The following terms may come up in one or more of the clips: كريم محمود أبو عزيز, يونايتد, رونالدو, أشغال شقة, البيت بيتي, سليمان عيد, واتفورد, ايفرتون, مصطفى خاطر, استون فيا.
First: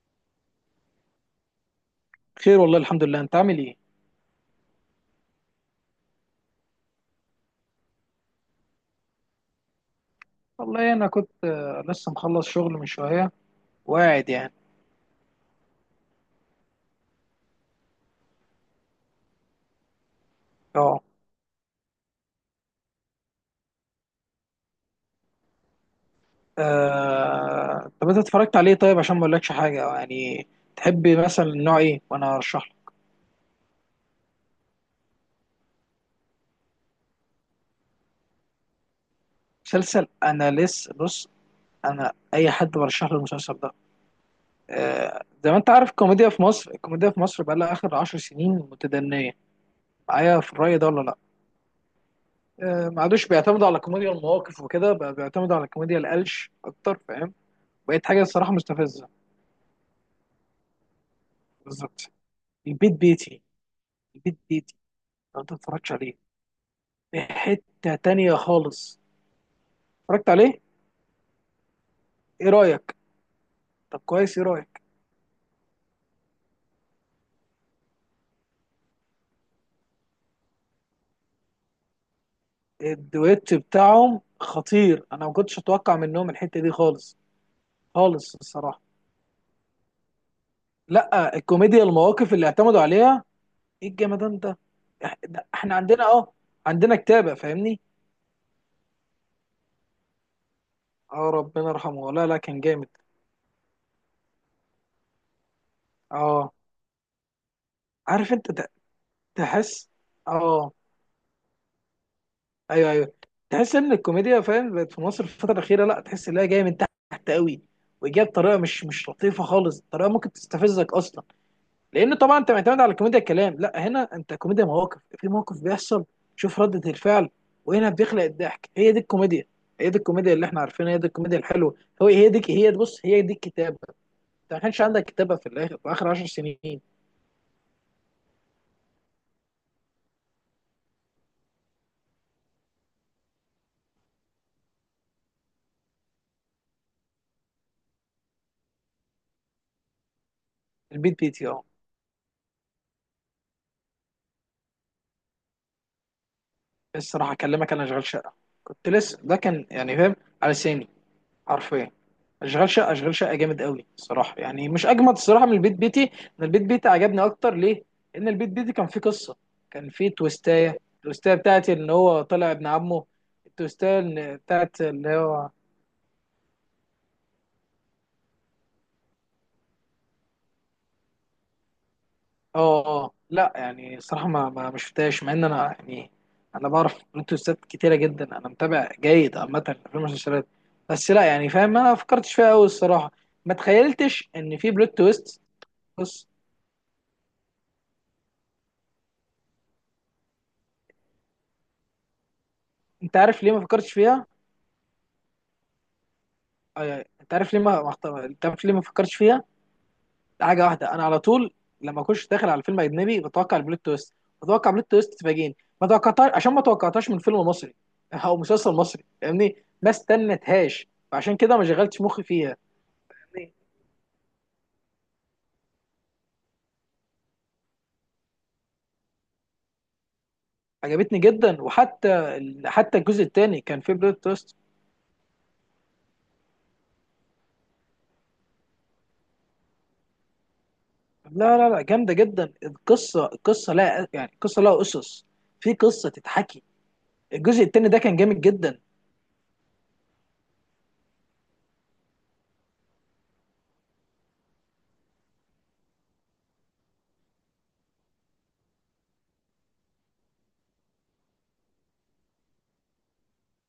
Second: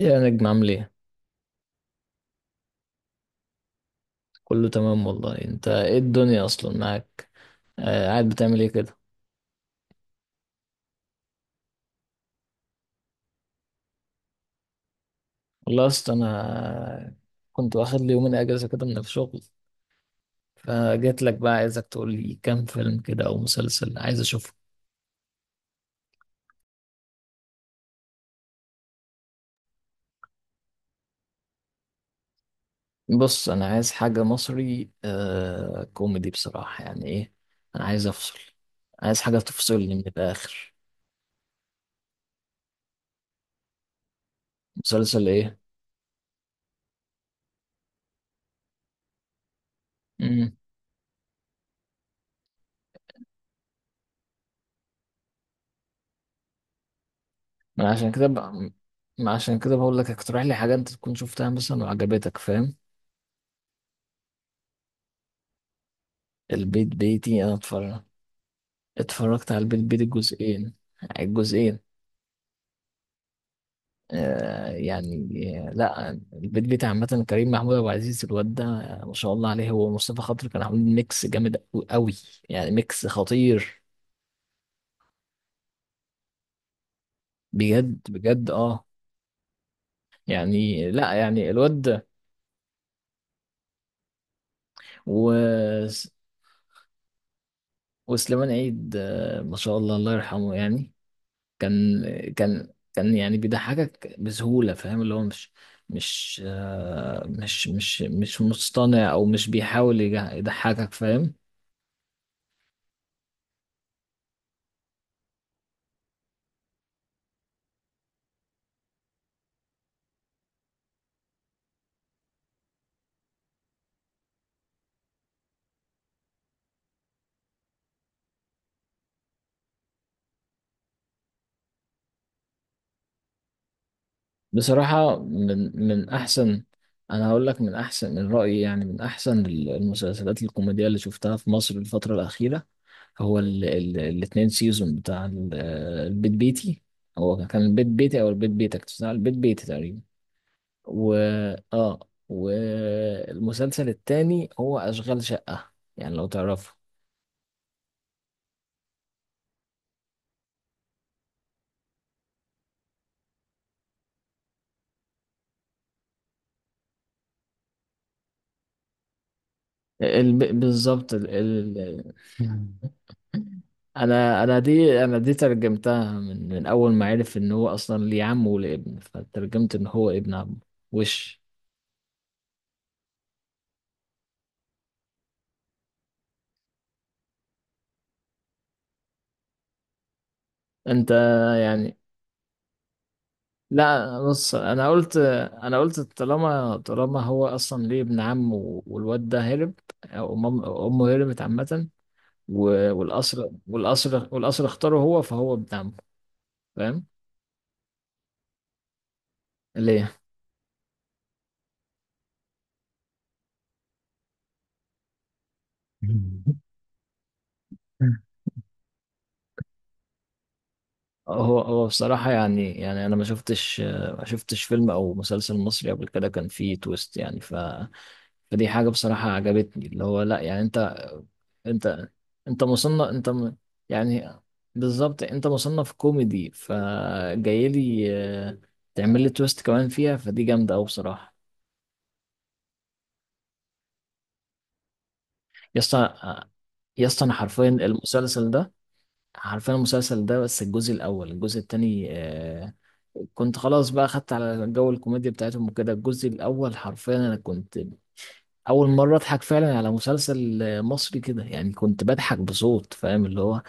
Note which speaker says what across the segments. Speaker 1: إيه يا نجم، عامل ايه؟
Speaker 2: خير والله الحمد لله، انت عامل ايه؟
Speaker 1: كله تمام والله، انت ايه الدنيا اصلا معاك. آه، قاعد بتعمل ايه كده؟
Speaker 2: والله انا كنت لسه مخلص شغل من شويه وقاعد يعني.
Speaker 1: والله اصلا انا كنت واخد لي يومين اجازه كده من الشغل،
Speaker 2: اه،
Speaker 1: فجيت لك بقى عايزك تقول لي كام فيلم كده او مسلسل عايز اشوفه.
Speaker 2: طب انت اتفرجت عليه؟ طيب عشان ما اقولكش حاجه، يعني تحب مثلا نوع ايه وانا ارشح لك
Speaker 1: بص، انا عايز حاجه مصري كوميدي بصراحه، يعني ايه. انا عايز افصل، عايز حاجه تفصلني من
Speaker 2: مسلسل. انا
Speaker 1: الاخر.
Speaker 2: لسه بص، انا اي حد برشح له المسلسل ده.
Speaker 1: مسلسل
Speaker 2: زي ما
Speaker 1: ايه؟
Speaker 2: انت عارف، الكوميديا في مصر، الكوميديا في مصر بقى لها اخر عشر سنين متدنيه. معايا
Speaker 1: امم
Speaker 2: في الرأي ده ولا لا؟ ما عادوش بيعتمدوا على كوميديا المواقف وكده، بقى بيعتمدوا على كوميديا القلش اكتر، فاهم؟
Speaker 1: ما
Speaker 2: بقت
Speaker 1: عشان
Speaker 2: حاجه
Speaker 1: كده
Speaker 2: الصراحه
Speaker 1: بقى،
Speaker 2: مستفزه.
Speaker 1: ما عشان كده بقول لك اقترح لي حاجه انت تكون شفتها مثلا
Speaker 2: بالظبط،
Speaker 1: وعجبتك فاهم.
Speaker 2: البيت بيتي، البيت بيتي لو انت متفرجتش عليه
Speaker 1: البيت
Speaker 2: في
Speaker 1: بيتي انا
Speaker 2: حتة
Speaker 1: اتفرج،
Speaker 2: تانية خالص.
Speaker 1: اتفرجت على البيت بيتي
Speaker 2: اتفرجت عليه؟
Speaker 1: الجزئين الجزئين.
Speaker 2: ايه رأيك؟ طب كويس، ايه
Speaker 1: آه
Speaker 2: رأيك؟
Speaker 1: يعني، آه لا، البيت بيتي عامة كريم محمود أبو عزيز الواد ده، ما شاء الله عليه، هو ومصطفى خاطر كانوا عاملين ميكس جامد قوي، يعني ميكس
Speaker 2: الدويت
Speaker 1: خطير.
Speaker 2: بتاعهم خطير، انا ما كنتش اتوقع منهم الحتة دي خالص،
Speaker 1: بجد
Speaker 2: خالص
Speaker 1: بجد،
Speaker 2: الصراحة.
Speaker 1: اه، يعني لا
Speaker 2: لا،
Speaker 1: يعني الواد
Speaker 2: الكوميديا
Speaker 1: ده.
Speaker 2: المواقف اللي اعتمدوا عليها، ايه الجمدان ده!
Speaker 1: و...
Speaker 2: ده احنا عندنا اه، عندنا كتابة فاهمني.
Speaker 1: وسليمان عيد، ما شاء الله، الله يرحمه يعني.
Speaker 2: اه، ربنا
Speaker 1: كان
Speaker 2: يرحمه، لا لا كان
Speaker 1: كان
Speaker 2: جامد.
Speaker 1: كان يعني بيضحكك بسهولة، فاهم اللي هو مش، مش
Speaker 2: اه،
Speaker 1: آه، مش مش
Speaker 2: عارف
Speaker 1: مش
Speaker 2: انت،
Speaker 1: مصطنع، او مش
Speaker 2: تحس،
Speaker 1: بيحاول
Speaker 2: اه،
Speaker 1: يضحكك فاهم.
Speaker 2: ايوه ايوه، تحس ان الكوميديا، فاهم، بقت في مصر في الفتره الاخيره، لا تحس ان هي جايه من تحت قوي، وجايه بطريقه مش لطيفه خالص، طريقه ممكن تستفزك اصلا. لان طبعا انت معتمد على كوميديا الكلام، لا هنا انت كوميديا مواقف، في موقف بيحصل، شوف ردة الفعل، وهنا بيخلق الضحك. هي دي الكوميديا، هي دي الكوميديا اللي احنا عارفينها، هي دي الكوميديا الحلوه. هو هي دي، هي بص، هي دي الكتابه. انت ما كانش عندك
Speaker 1: بصراحة
Speaker 2: كتابه في
Speaker 1: من
Speaker 2: الاخر، في
Speaker 1: من
Speaker 2: اخر 10
Speaker 1: احسن،
Speaker 2: سنين.
Speaker 1: انا هقول لك من احسن، من رأيي يعني، من احسن المسلسلات الكوميدية اللي شفتها في مصر الفترة الأخيرة. هو ال ال الاتنين سيزون بتاع البيت بيتي، هو كان البيت بيتي او البيت بيتك بتاع البيت بيتي تقريبا. و
Speaker 2: البيت بيتي، اه،
Speaker 1: اه والمسلسل التاني هو أشغال شقة، يعني لو تعرفه.
Speaker 2: الصراحه اكلمك، انا شغال شقه، كنت لسه ده كان يعني فاهم، على سامي، حرفيا. اشغال شقه، اشغال شقه جامد قوي الصراحه، يعني مش اجمد الصراحه من البيت بيتي. انا البيت بيتي عجبني اكتر، ليه؟ ان البيت بيتي كان فيه قصه، كان فيه تويستايه،
Speaker 1: بالظبط
Speaker 2: التويستايه بتاعت ان هو طلع ابن عمه. التويستايه
Speaker 1: انا انا
Speaker 2: بتاعت
Speaker 1: دي
Speaker 2: اللي
Speaker 1: انا دي
Speaker 2: هو اه،
Speaker 1: ترجمتها من اول ما عرف ان هو اصلا ليه عم وليه ابن، فترجمت ان هو ابن عم. وش
Speaker 2: اه، لا يعني الصراحه ما شفتهاش، مع ان انا يعني انا بعرف بلوت تويستات كتيره جدا، انا متابع جيد عامه في المسلسلات،
Speaker 1: انت
Speaker 2: بس لا يعني فاهم، ما
Speaker 1: يعني،
Speaker 2: فكرتش فيها قوي الصراحه، ما
Speaker 1: لا
Speaker 2: تخيلتش
Speaker 1: بص،
Speaker 2: ان في
Speaker 1: انا
Speaker 2: بلوت
Speaker 1: قلت،
Speaker 2: تويست.
Speaker 1: انا قلت
Speaker 2: بص،
Speaker 1: طالما هو اصلا ليه ابن عم والواد ده هرب، او أم- امه هربت عامه،
Speaker 2: انت عارف
Speaker 1: والقصر
Speaker 2: ليه ما فكرتش فيها؟
Speaker 1: اختاره هو، فهو ابن عمه،
Speaker 2: أي-
Speaker 1: فاهم
Speaker 2: انت عارف ليه ما اختار، انت عارف ليه ما فكرتش فيها؟
Speaker 1: ليه.
Speaker 2: حاجه واحده، انا على طول لما اخش داخل على فيلم اجنبي بتوقع البلوت تويست، بتوقع بلوت تويست تفاجئني ما توقعتهاش، عشان ما توقعتهاش من فيلم مصري او مسلسل مصري، فاهمني، ما استنتهاش، فعشان كده
Speaker 1: هو
Speaker 2: ما
Speaker 1: هو
Speaker 2: شغلتش مخي
Speaker 1: بصراحة
Speaker 2: فيها.
Speaker 1: يعني أنا
Speaker 2: فاهمني؟
Speaker 1: ما شفتش فيلم أو مسلسل مصري قبل كده كان فيه تويست يعني فدي حاجة بصراحة عجبتني، اللي هو لا يعني
Speaker 2: عجبتني جدا،
Speaker 1: أنت
Speaker 2: وحتى
Speaker 1: أنت
Speaker 2: حتى
Speaker 1: مصنف
Speaker 2: الجزء الثاني كان فيه بلوت
Speaker 1: يعني
Speaker 2: تويست.
Speaker 1: بالظبط أنت مصنف كوميدي، فجاي لي آه، تعمل لي تويست كمان فيها، فدي جامدة أوي بصراحة.
Speaker 2: لا، جامده جدا، القصه، القصه لا يعني، القصه لها اسس، في
Speaker 1: يا
Speaker 2: قصه
Speaker 1: اسطى
Speaker 2: تتحكي.
Speaker 1: يا اسطى أنا
Speaker 2: الجزء
Speaker 1: حرفيا
Speaker 2: الثاني ده كان جامد
Speaker 1: المسلسل ده،
Speaker 2: جدا.
Speaker 1: عارفين المسلسل ده بس، الجزء الأول الجزء التاني كنت خلاص بقى خدت على جو الكوميديا بتاعتهم وكده، الجزء الأول حرفيا أنا كنت أول مرة أضحك فعلا على مسلسل مصري كده، يعني كنت بضحك بصوت، فاهم اللي هو،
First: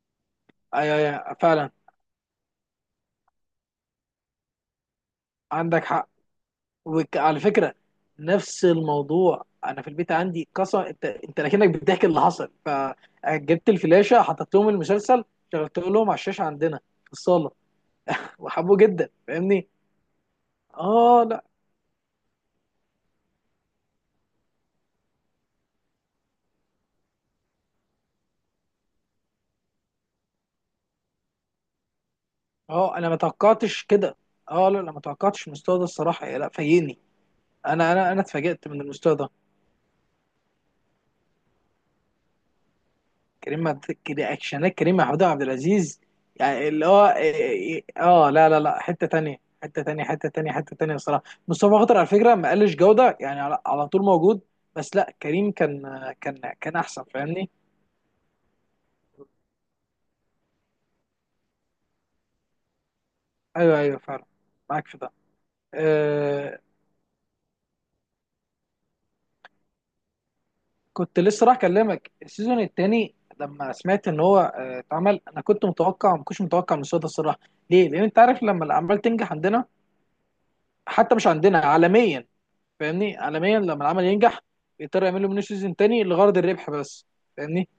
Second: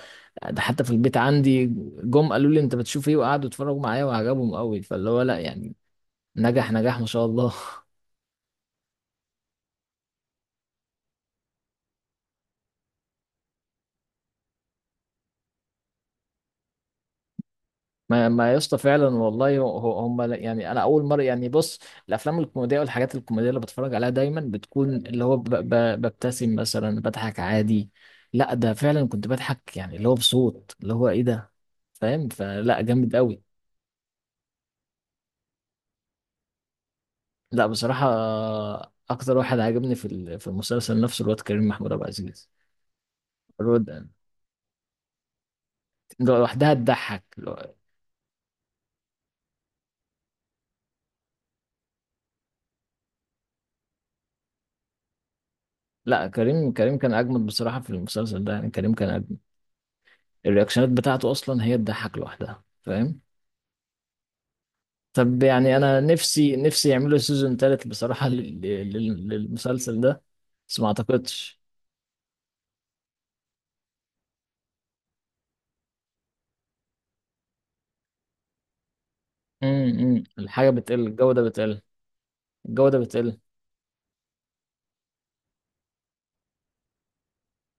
Speaker 1: ده
Speaker 2: أي-
Speaker 1: حتى في البيت
Speaker 2: أي- أي،
Speaker 1: عندي،
Speaker 2: فعلا.
Speaker 1: جم قالوا لي أنت بتشوف إيه، وقعدوا يتفرجوا معايا وعجبهم قوي، فاللي هو لأ يعني،
Speaker 2: عندك حق.
Speaker 1: نجح نجاح ما شاء
Speaker 2: وعلى
Speaker 1: الله.
Speaker 2: فكره، نفس الموضوع، انا في البيت عندي قصه، انت انت لكنك بتحكي اللي حصل، فجبت الفلاشه حطيت لهم المسلسل، شغلت لهم على الشاشه عندنا في الصاله،
Speaker 1: ما ما يا اسطى
Speaker 2: وحبوه
Speaker 1: فعلا
Speaker 2: جدا
Speaker 1: والله،
Speaker 2: فاهمني.
Speaker 1: هو- هم لا- يعني انا اول مره
Speaker 2: اه لا،
Speaker 1: يعني بص، الافلام الكوميديه والحاجات الكوميديه اللي بتفرج عليها دايما بتكون اللي هو ببتسم مثلا، بضحك عادي، لا ده فعلا كنت بضحك يعني اللي هو بصوت، اللي هو ايه ده، فاهم، فلا
Speaker 2: اه، انا
Speaker 1: جامد
Speaker 2: ما
Speaker 1: قوي،
Speaker 2: توقعتش كده، اه، لا لا ما توقعتش المستوى ده الصراحه، لا فاجئني،
Speaker 1: لا
Speaker 2: انا
Speaker 1: بصراحه.
Speaker 2: انا انا اتفاجئت من المستوى ده.
Speaker 1: اكتر واحد عجبني في المسلسل نفسه الواد كريم محمود عبد العزيز، الواد
Speaker 2: كده اكشنات كريم محمود عبد العزيز، يعني
Speaker 1: لوحدها
Speaker 2: اللي هو
Speaker 1: تضحك.
Speaker 2: إيه، إيه، اه، لا حته تانية، حته تانية، حته تانية، حته تانية الصراحه. مصطفى خاطر على فكره ما قلش جوده، يعني على، على طول موجود، بس لا كريم كان،
Speaker 1: لا
Speaker 2: كان
Speaker 1: كريم
Speaker 2: كان
Speaker 1: كريم
Speaker 2: احسن
Speaker 1: كان اجمد
Speaker 2: فاهمني.
Speaker 1: بصراحه في المسلسل ده يعني، كريم كان اجمد، الرياكشنات بتاعته اصلا هي تضحك لوحدها، فاهم.
Speaker 2: ايوه ايوه فعلا، معاك في ده.
Speaker 1: طب يعني انا نفسي
Speaker 2: آه،
Speaker 1: نفسي يعملوا سيزون تالت بصراحة، للمسلسل ده، بس ما
Speaker 2: كنت لسه راح
Speaker 1: اعتقدش.
Speaker 2: اكلمك. السيزون الثاني لما سمعت ان هو اتعمل، انا كنت متوقع، ما كنتش متوقع من الصوت الصراحه، ليه؟ لان انت عارف لما الاعمال تنجح عندنا،
Speaker 1: الحاجة بتقل،
Speaker 2: حتى مش
Speaker 1: الجودة
Speaker 2: عندنا،
Speaker 1: بتقل،
Speaker 2: عالميا
Speaker 1: الجودة
Speaker 2: فاهمني،
Speaker 1: بتقل،
Speaker 2: عالميا لما العمل ينجح بيضطروا يعملوا منه سيزون تاني لغرض الربح بس، فاهمني.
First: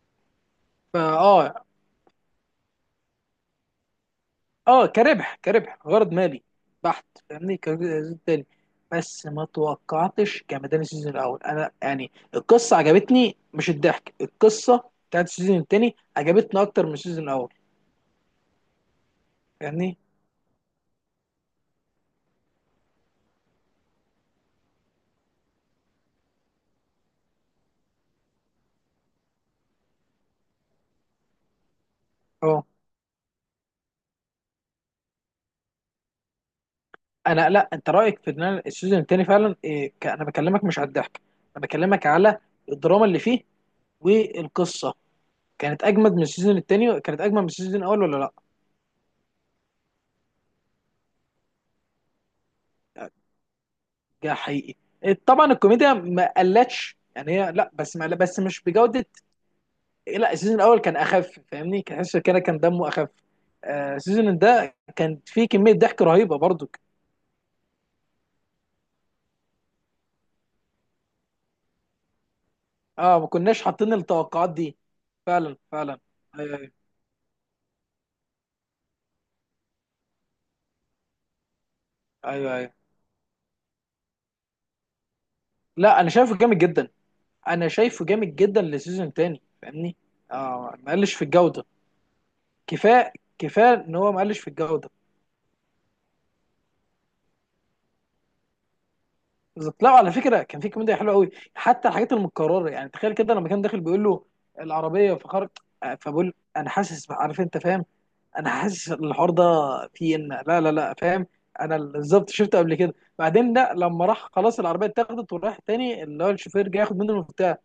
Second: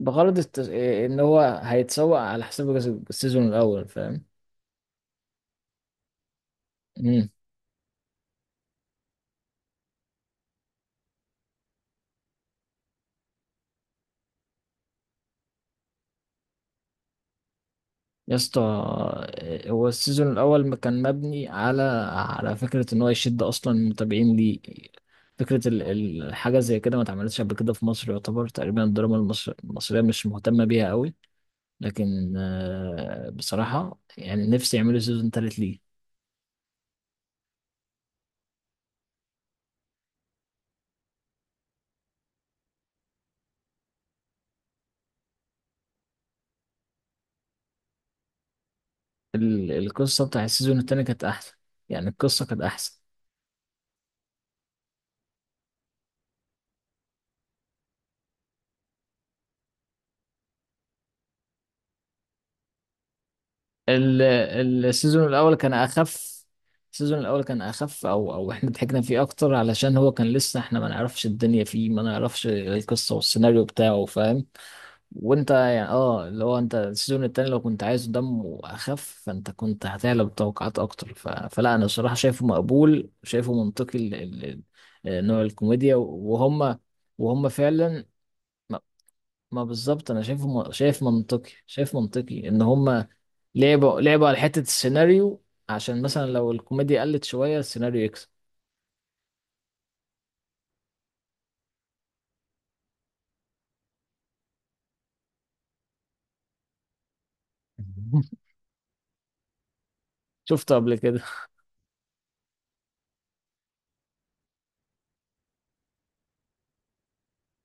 Speaker 1: بغرض
Speaker 2: فاه،
Speaker 1: ان هو
Speaker 2: اه،
Speaker 1: هيتسوق على حساب السيزون الاول فاهم.
Speaker 2: كربح، كربح غرض مالي بحت،
Speaker 1: امم
Speaker 2: فاهمني، كسيزون تاني. بس ما توقعتش جمدان السيزون الاول انا يعني. القصه عجبتني، مش الضحك، القصه بتاعت السيزون التاني عجبتني اكتر من السيزون الاول
Speaker 1: يا اسطى، هو
Speaker 2: فاهمني.
Speaker 1: السيزون الاول ما كان مبني على فكرة ان هو يشد اصلا المتابعين ليه، فكرة الحاجة زي كده ما اتعملتش قبل كده في مصر، يعتبر تقريبا الدراما المصرية مش مهتمة بيها قوي، لكن
Speaker 2: اه،
Speaker 1: بصراحة يعني نفسي يعملوا سيزون تالت ليه.
Speaker 2: انا لا، انت رايك في ان أنا السيزون التاني فعلا إيه؟ انا بكلمك مش على الضحك، انا بكلمك على الدراما اللي فيه والقصه، كانت اجمد من السيزون الثاني، كانت اجمد من السيزون الاول ولا لا؟
Speaker 1: القصة بتاع السيزون التاني كانت أحسن، يعني القصة كانت أحسن.
Speaker 2: ده حقيقي. طبعا الكوميديا ما قلتش يعني هي، لا بس ما بس مش بجوده. لا السيزون الاول كان اخف فاهمني، كان حاسس كده كان دمه اخف.
Speaker 1: ال-
Speaker 2: السيزون ده كان
Speaker 1: السيزون
Speaker 2: فيه
Speaker 1: الأول كان
Speaker 2: كميه ضحك
Speaker 1: أخف،
Speaker 2: رهيبه برضو.
Speaker 1: السيزون الأول كان أخف أو إحنا ضحكنا فيه أكتر علشان هو كان لسه إحنا ما نعرفش الدنيا فيه، ما نعرفش القصة
Speaker 2: اه ما كناش
Speaker 1: والسيناريو
Speaker 2: حاطين
Speaker 1: بتاعه، فاهم.
Speaker 2: التوقعات دي.
Speaker 1: وانت
Speaker 2: فعلا
Speaker 1: يعني
Speaker 2: فعلا،
Speaker 1: اللي هو
Speaker 2: ايوه ايوه،
Speaker 1: انت السيزون التاني لو كنت عايزه دمه اخف، فانت كنت هتعلى بالتوقعات اكتر فلا انا الصراحه شايفه
Speaker 2: ايوه أيوه.
Speaker 1: مقبول شايفه منطقي نوع الكوميديا
Speaker 2: لا انا شايفه جامد
Speaker 1: وهم،
Speaker 2: جدا،
Speaker 1: وهم
Speaker 2: انا شايفه
Speaker 1: فعلا.
Speaker 2: جامد جدا
Speaker 1: ما,
Speaker 2: للسيزون الثاني
Speaker 1: ما
Speaker 2: فاهمني.
Speaker 1: بالظبط انا شايفه
Speaker 2: اه، ما
Speaker 1: شايف
Speaker 2: قلش في
Speaker 1: منطقي
Speaker 2: الجوده،
Speaker 1: ان هم
Speaker 2: كفايه كفايه ان
Speaker 1: لعبوا
Speaker 2: هو ما
Speaker 1: لعبوا على
Speaker 2: قلش في
Speaker 1: حته
Speaker 2: الجوده.
Speaker 1: السيناريو، عشان مثلا لو الكوميديا قلت شويه السيناريو يكسب.
Speaker 2: بالظبط، لا على فكره كان في كوميديا حلوه قوي، حتى الحاجات المتكرره يعني. تخيل كده، لما كان داخل بيقول له العربيه فخرج، فبقول انا حاسس عارف انت فاهم، انا حاسس الحوار ده فيه ان، لا لا
Speaker 1: شفته
Speaker 2: لا
Speaker 1: قبل كده.
Speaker 2: فاهم، انا بالظبط شفته قبل كده. بعدين لا، لما راح خلاص العربيه اتاخدت وراح تاني، اللي هو الشوفير جاي ياخد منه المفتاح،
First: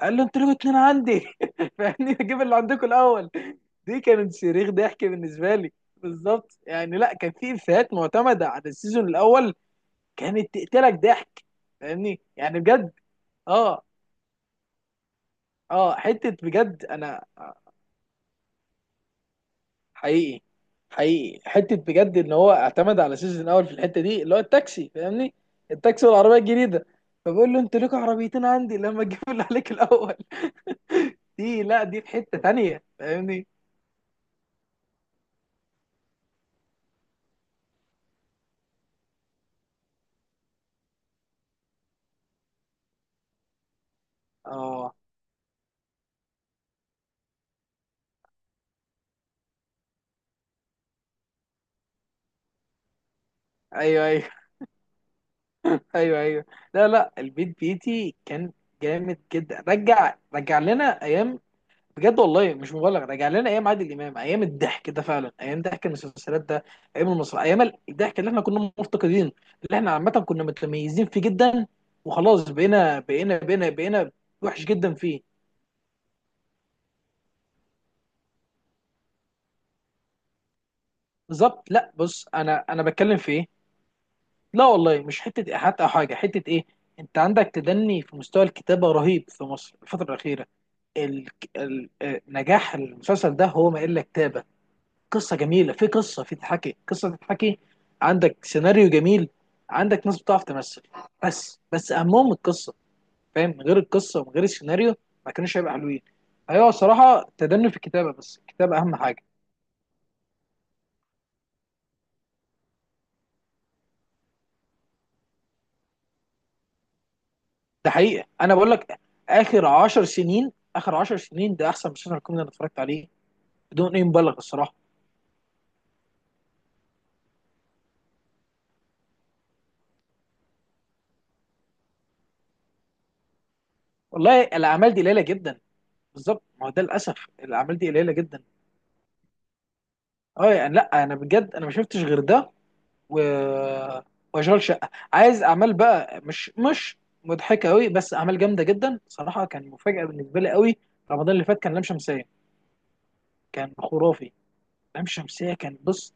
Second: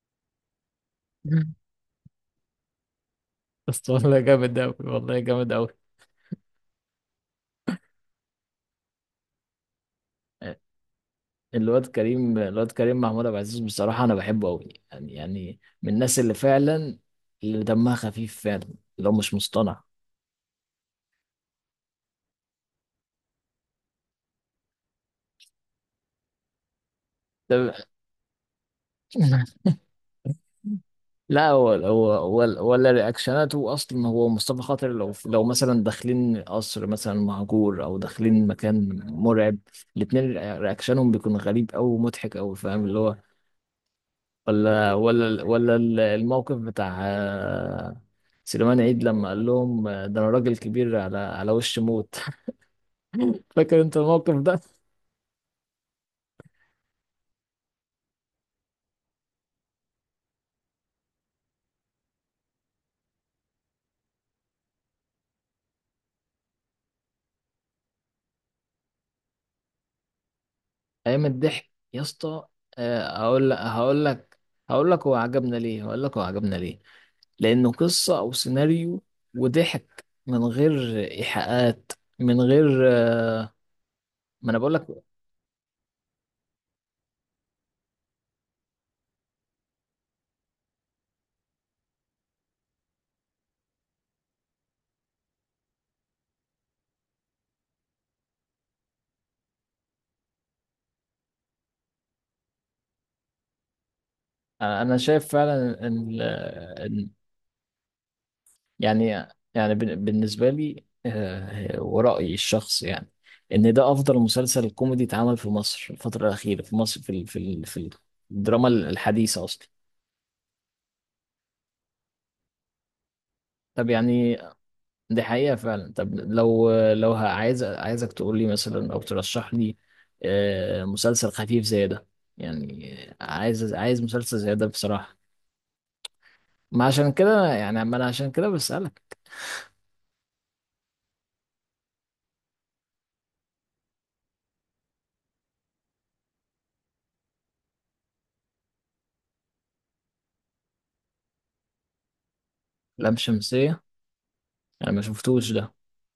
Speaker 2: قال له انتوا ليه اتنين عندي؟ فاهمني، اجيب اللي عندكم الاول.
Speaker 1: بس
Speaker 2: دي
Speaker 1: والله
Speaker 2: كانت
Speaker 1: جامد
Speaker 2: صريخ
Speaker 1: أوي،
Speaker 2: ضحك
Speaker 1: والله جامد
Speaker 2: بالنسبه
Speaker 1: أوي.
Speaker 2: لي بالظبط. يعني لا كان في افيهات معتمده على السيزون الاول، كانت
Speaker 1: آه،
Speaker 2: تقتلك ضحك. فاهمني، يعني
Speaker 1: الواد
Speaker 2: بجد،
Speaker 1: كريم محمود عبد العزيز
Speaker 2: اه،
Speaker 1: بصراحة أنا بحبه أوي، يعني من
Speaker 2: اه،
Speaker 1: الناس
Speaker 2: حته
Speaker 1: اللي
Speaker 2: بجد
Speaker 1: فعلا
Speaker 2: انا،
Speaker 1: اللي دمها خفيف فعلا، اللي هو مش مصطنع.
Speaker 2: حقيقي حقيقي، حته بجد ان هو اعتمد على سيزون اول في الحته دي، اللي هو التاكسي فاهمني، التاكسي والعربيه الجديده، فبقول له انت
Speaker 1: ده-
Speaker 2: ليك عربيتين عندي، لما اجيب اللي عليك الاول.
Speaker 1: لا
Speaker 2: دي لا، دي في حته تانيه
Speaker 1: ولا
Speaker 2: فاهمني.
Speaker 1: رياكشناته أصلا، هو مصطفى خاطر لو مثلا داخلين قصر مثلا مهجور، أو داخلين مكان مرعب، الاتنين رياكشنهم بيكون غريب أوي ومضحك أوي، فاهم اللي هو،
Speaker 2: اه،
Speaker 1: ولا الموقف بتاع سليمان عيد لما قال لهم ده أنا راجل كبير على وش موت، فاكر انت
Speaker 2: ايوه ايوه،
Speaker 1: الموقف ده؟
Speaker 2: ايوه ايوه، لا لا، البيت بيتي كان جامد جدا، رجع لنا ايام، بجد والله مش مبالغ، راجع لنا ايام عادل امام، ايام الضحك ده فعلا، ايام ضحك المسلسلات ده، ايام المصر، ايام الضحك اللي احنا كنا مفتقدين، اللي احنا عامه كنا متميزين فيه
Speaker 1: ايام
Speaker 2: جدا.
Speaker 1: الضحك يا اسطى.
Speaker 2: وخلاص بقينا، بقينا
Speaker 1: هقول لك،
Speaker 2: بقينا بقينا وحش
Speaker 1: هقول
Speaker 2: جدا
Speaker 1: لك هو
Speaker 2: فيه.
Speaker 1: عجبنا ليه، هقول لك هو عجبنا ليه، لانه قصه او سيناريو، وضحك من غير
Speaker 2: بالظبط،
Speaker 1: ايحاءات،
Speaker 2: لا بص،
Speaker 1: من
Speaker 2: انا
Speaker 1: غير
Speaker 2: بتكلم في ايه،
Speaker 1: ما انا
Speaker 2: لا
Speaker 1: بقول لك.
Speaker 2: والله مش حته ايحاءات او حاجه، حته ايه. انت عندك تدني في مستوى الكتابه رهيب في مصر الفتره الاخيره، ال... نجاح المسلسل ده هو ما الا كتابه، قصه جميله، في قصه، في تتحكي، قصه تتحكي، عندك سيناريو جميل، عندك ناس بتعرف تمثل، بس اهمهم القصه، فاهم من غير القصه ومن غير السيناريو
Speaker 1: انا شايف
Speaker 2: ما كانوش هيبقى
Speaker 1: فعلا
Speaker 2: حلوين.
Speaker 1: ان
Speaker 2: ايوه الصراحه تدني في الكتابه، بس الكتابه اهم
Speaker 1: يعني
Speaker 2: حاجه.
Speaker 1: يعني بالنسبه لي، ورايي الشخصي يعني، ان ده افضل مسلسل كوميدي اتعمل في مصر الفتره الاخيره، في مصر في ال- في ال- في
Speaker 2: ده حقيقه، انا
Speaker 1: الدراما
Speaker 2: بقول لك
Speaker 1: الحديثه
Speaker 2: اخر
Speaker 1: اصلا.
Speaker 2: 10 سنين، اخر 10 سنين، ده احسن مسلسل كوميدي انا اتفرجت عليه
Speaker 1: طب
Speaker 2: بدون اي مبالغه
Speaker 1: يعني
Speaker 2: الصراحه.
Speaker 1: دي حقيقة فعلا، طب لو عايز عايزك تقول لي مثلا او ترشح لي مسلسل خفيف زي ده، يعني عايز مسلسل
Speaker 2: والله
Speaker 1: زي ده
Speaker 2: الاعمال دي
Speaker 1: بصراحة،
Speaker 2: قليله جدا، بالظبط، ما هو ده
Speaker 1: ما عشان
Speaker 2: للاسف،
Speaker 1: كده
Speaker 2: الاعمال
Speaker 1: يعني،
Speaker 2: دي
Speaker 1: ما انا
Speaker 2: قليله
Speaker 1: عشان
Speaker 2: جدا.
Speaker 1: كده بسألك.
Speaker 2: اه يعني، لا انا بجد انا ما شفتش غير ده، و... واشغال شقه. عايز اعمال بقى، مش مضحكه قوي، بس اعمال جامده جدا صراحه، كان مفاجاه بالنسبه لي قوي. رمضان اللي فات كان لام شمسيه،
Speaker 1: لام
Speaker 2: كان
Speaker 1: شمسية،
Speaker 2: خرافي.
Speaker 1: انا ما
Speaker 2: لام
Speaker 1: شفتوش
Speaker 2: شمسيه
Speaker 1: ده.
Speaker 2: كان بص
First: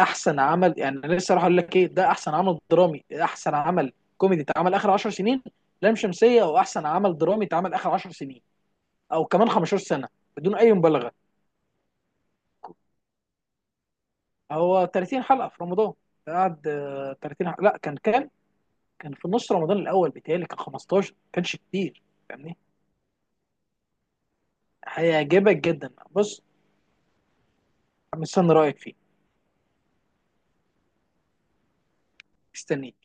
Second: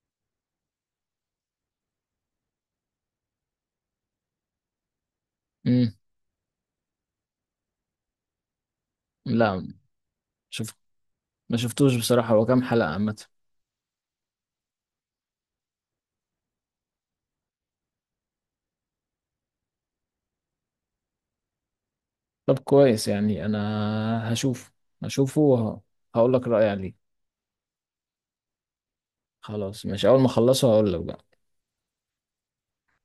Speaker 2: احسن عمل، يعني انا لسه راح اقول لك ايه، ده احسن عمل درامي، احسن عمل كوميدي اتعمل اخر 10 سنين،
Speaker 1: امم
Speaker 2: لام شمسيه، او احسن عمل درامي اتعمل اخر 10 سنين او كمان
Speaker 1: لا
Speaker 2: 15 سنه، بدون اي
Speaker 1: شوف،
Speaker 2: مبالغه.
Speaker 1: ما شفتوش بصراحة، هو كام حلقة عامة؟
Speaker 2: هو 30 حلقه في رمضان، قعد 30 حلقه، لا كان كام؟ كان في نص رمضان الاول بتهيألي كان 15، ما كانش كتير فاهمني.
Speaker 1: طب كويس، يعني انا هشوف، هشوفه
Speaker 2: هيعجبك جدا
Speaker 1: وهقول
Speaker 2: بص.
Speaker 1: لك رأيي عليه.
Speaker 2: مستني رايك فيه،
Speaker 1: خلاص، مش اول ما اخلصه هقول لك بقى.
Speaker 2: مستنيك.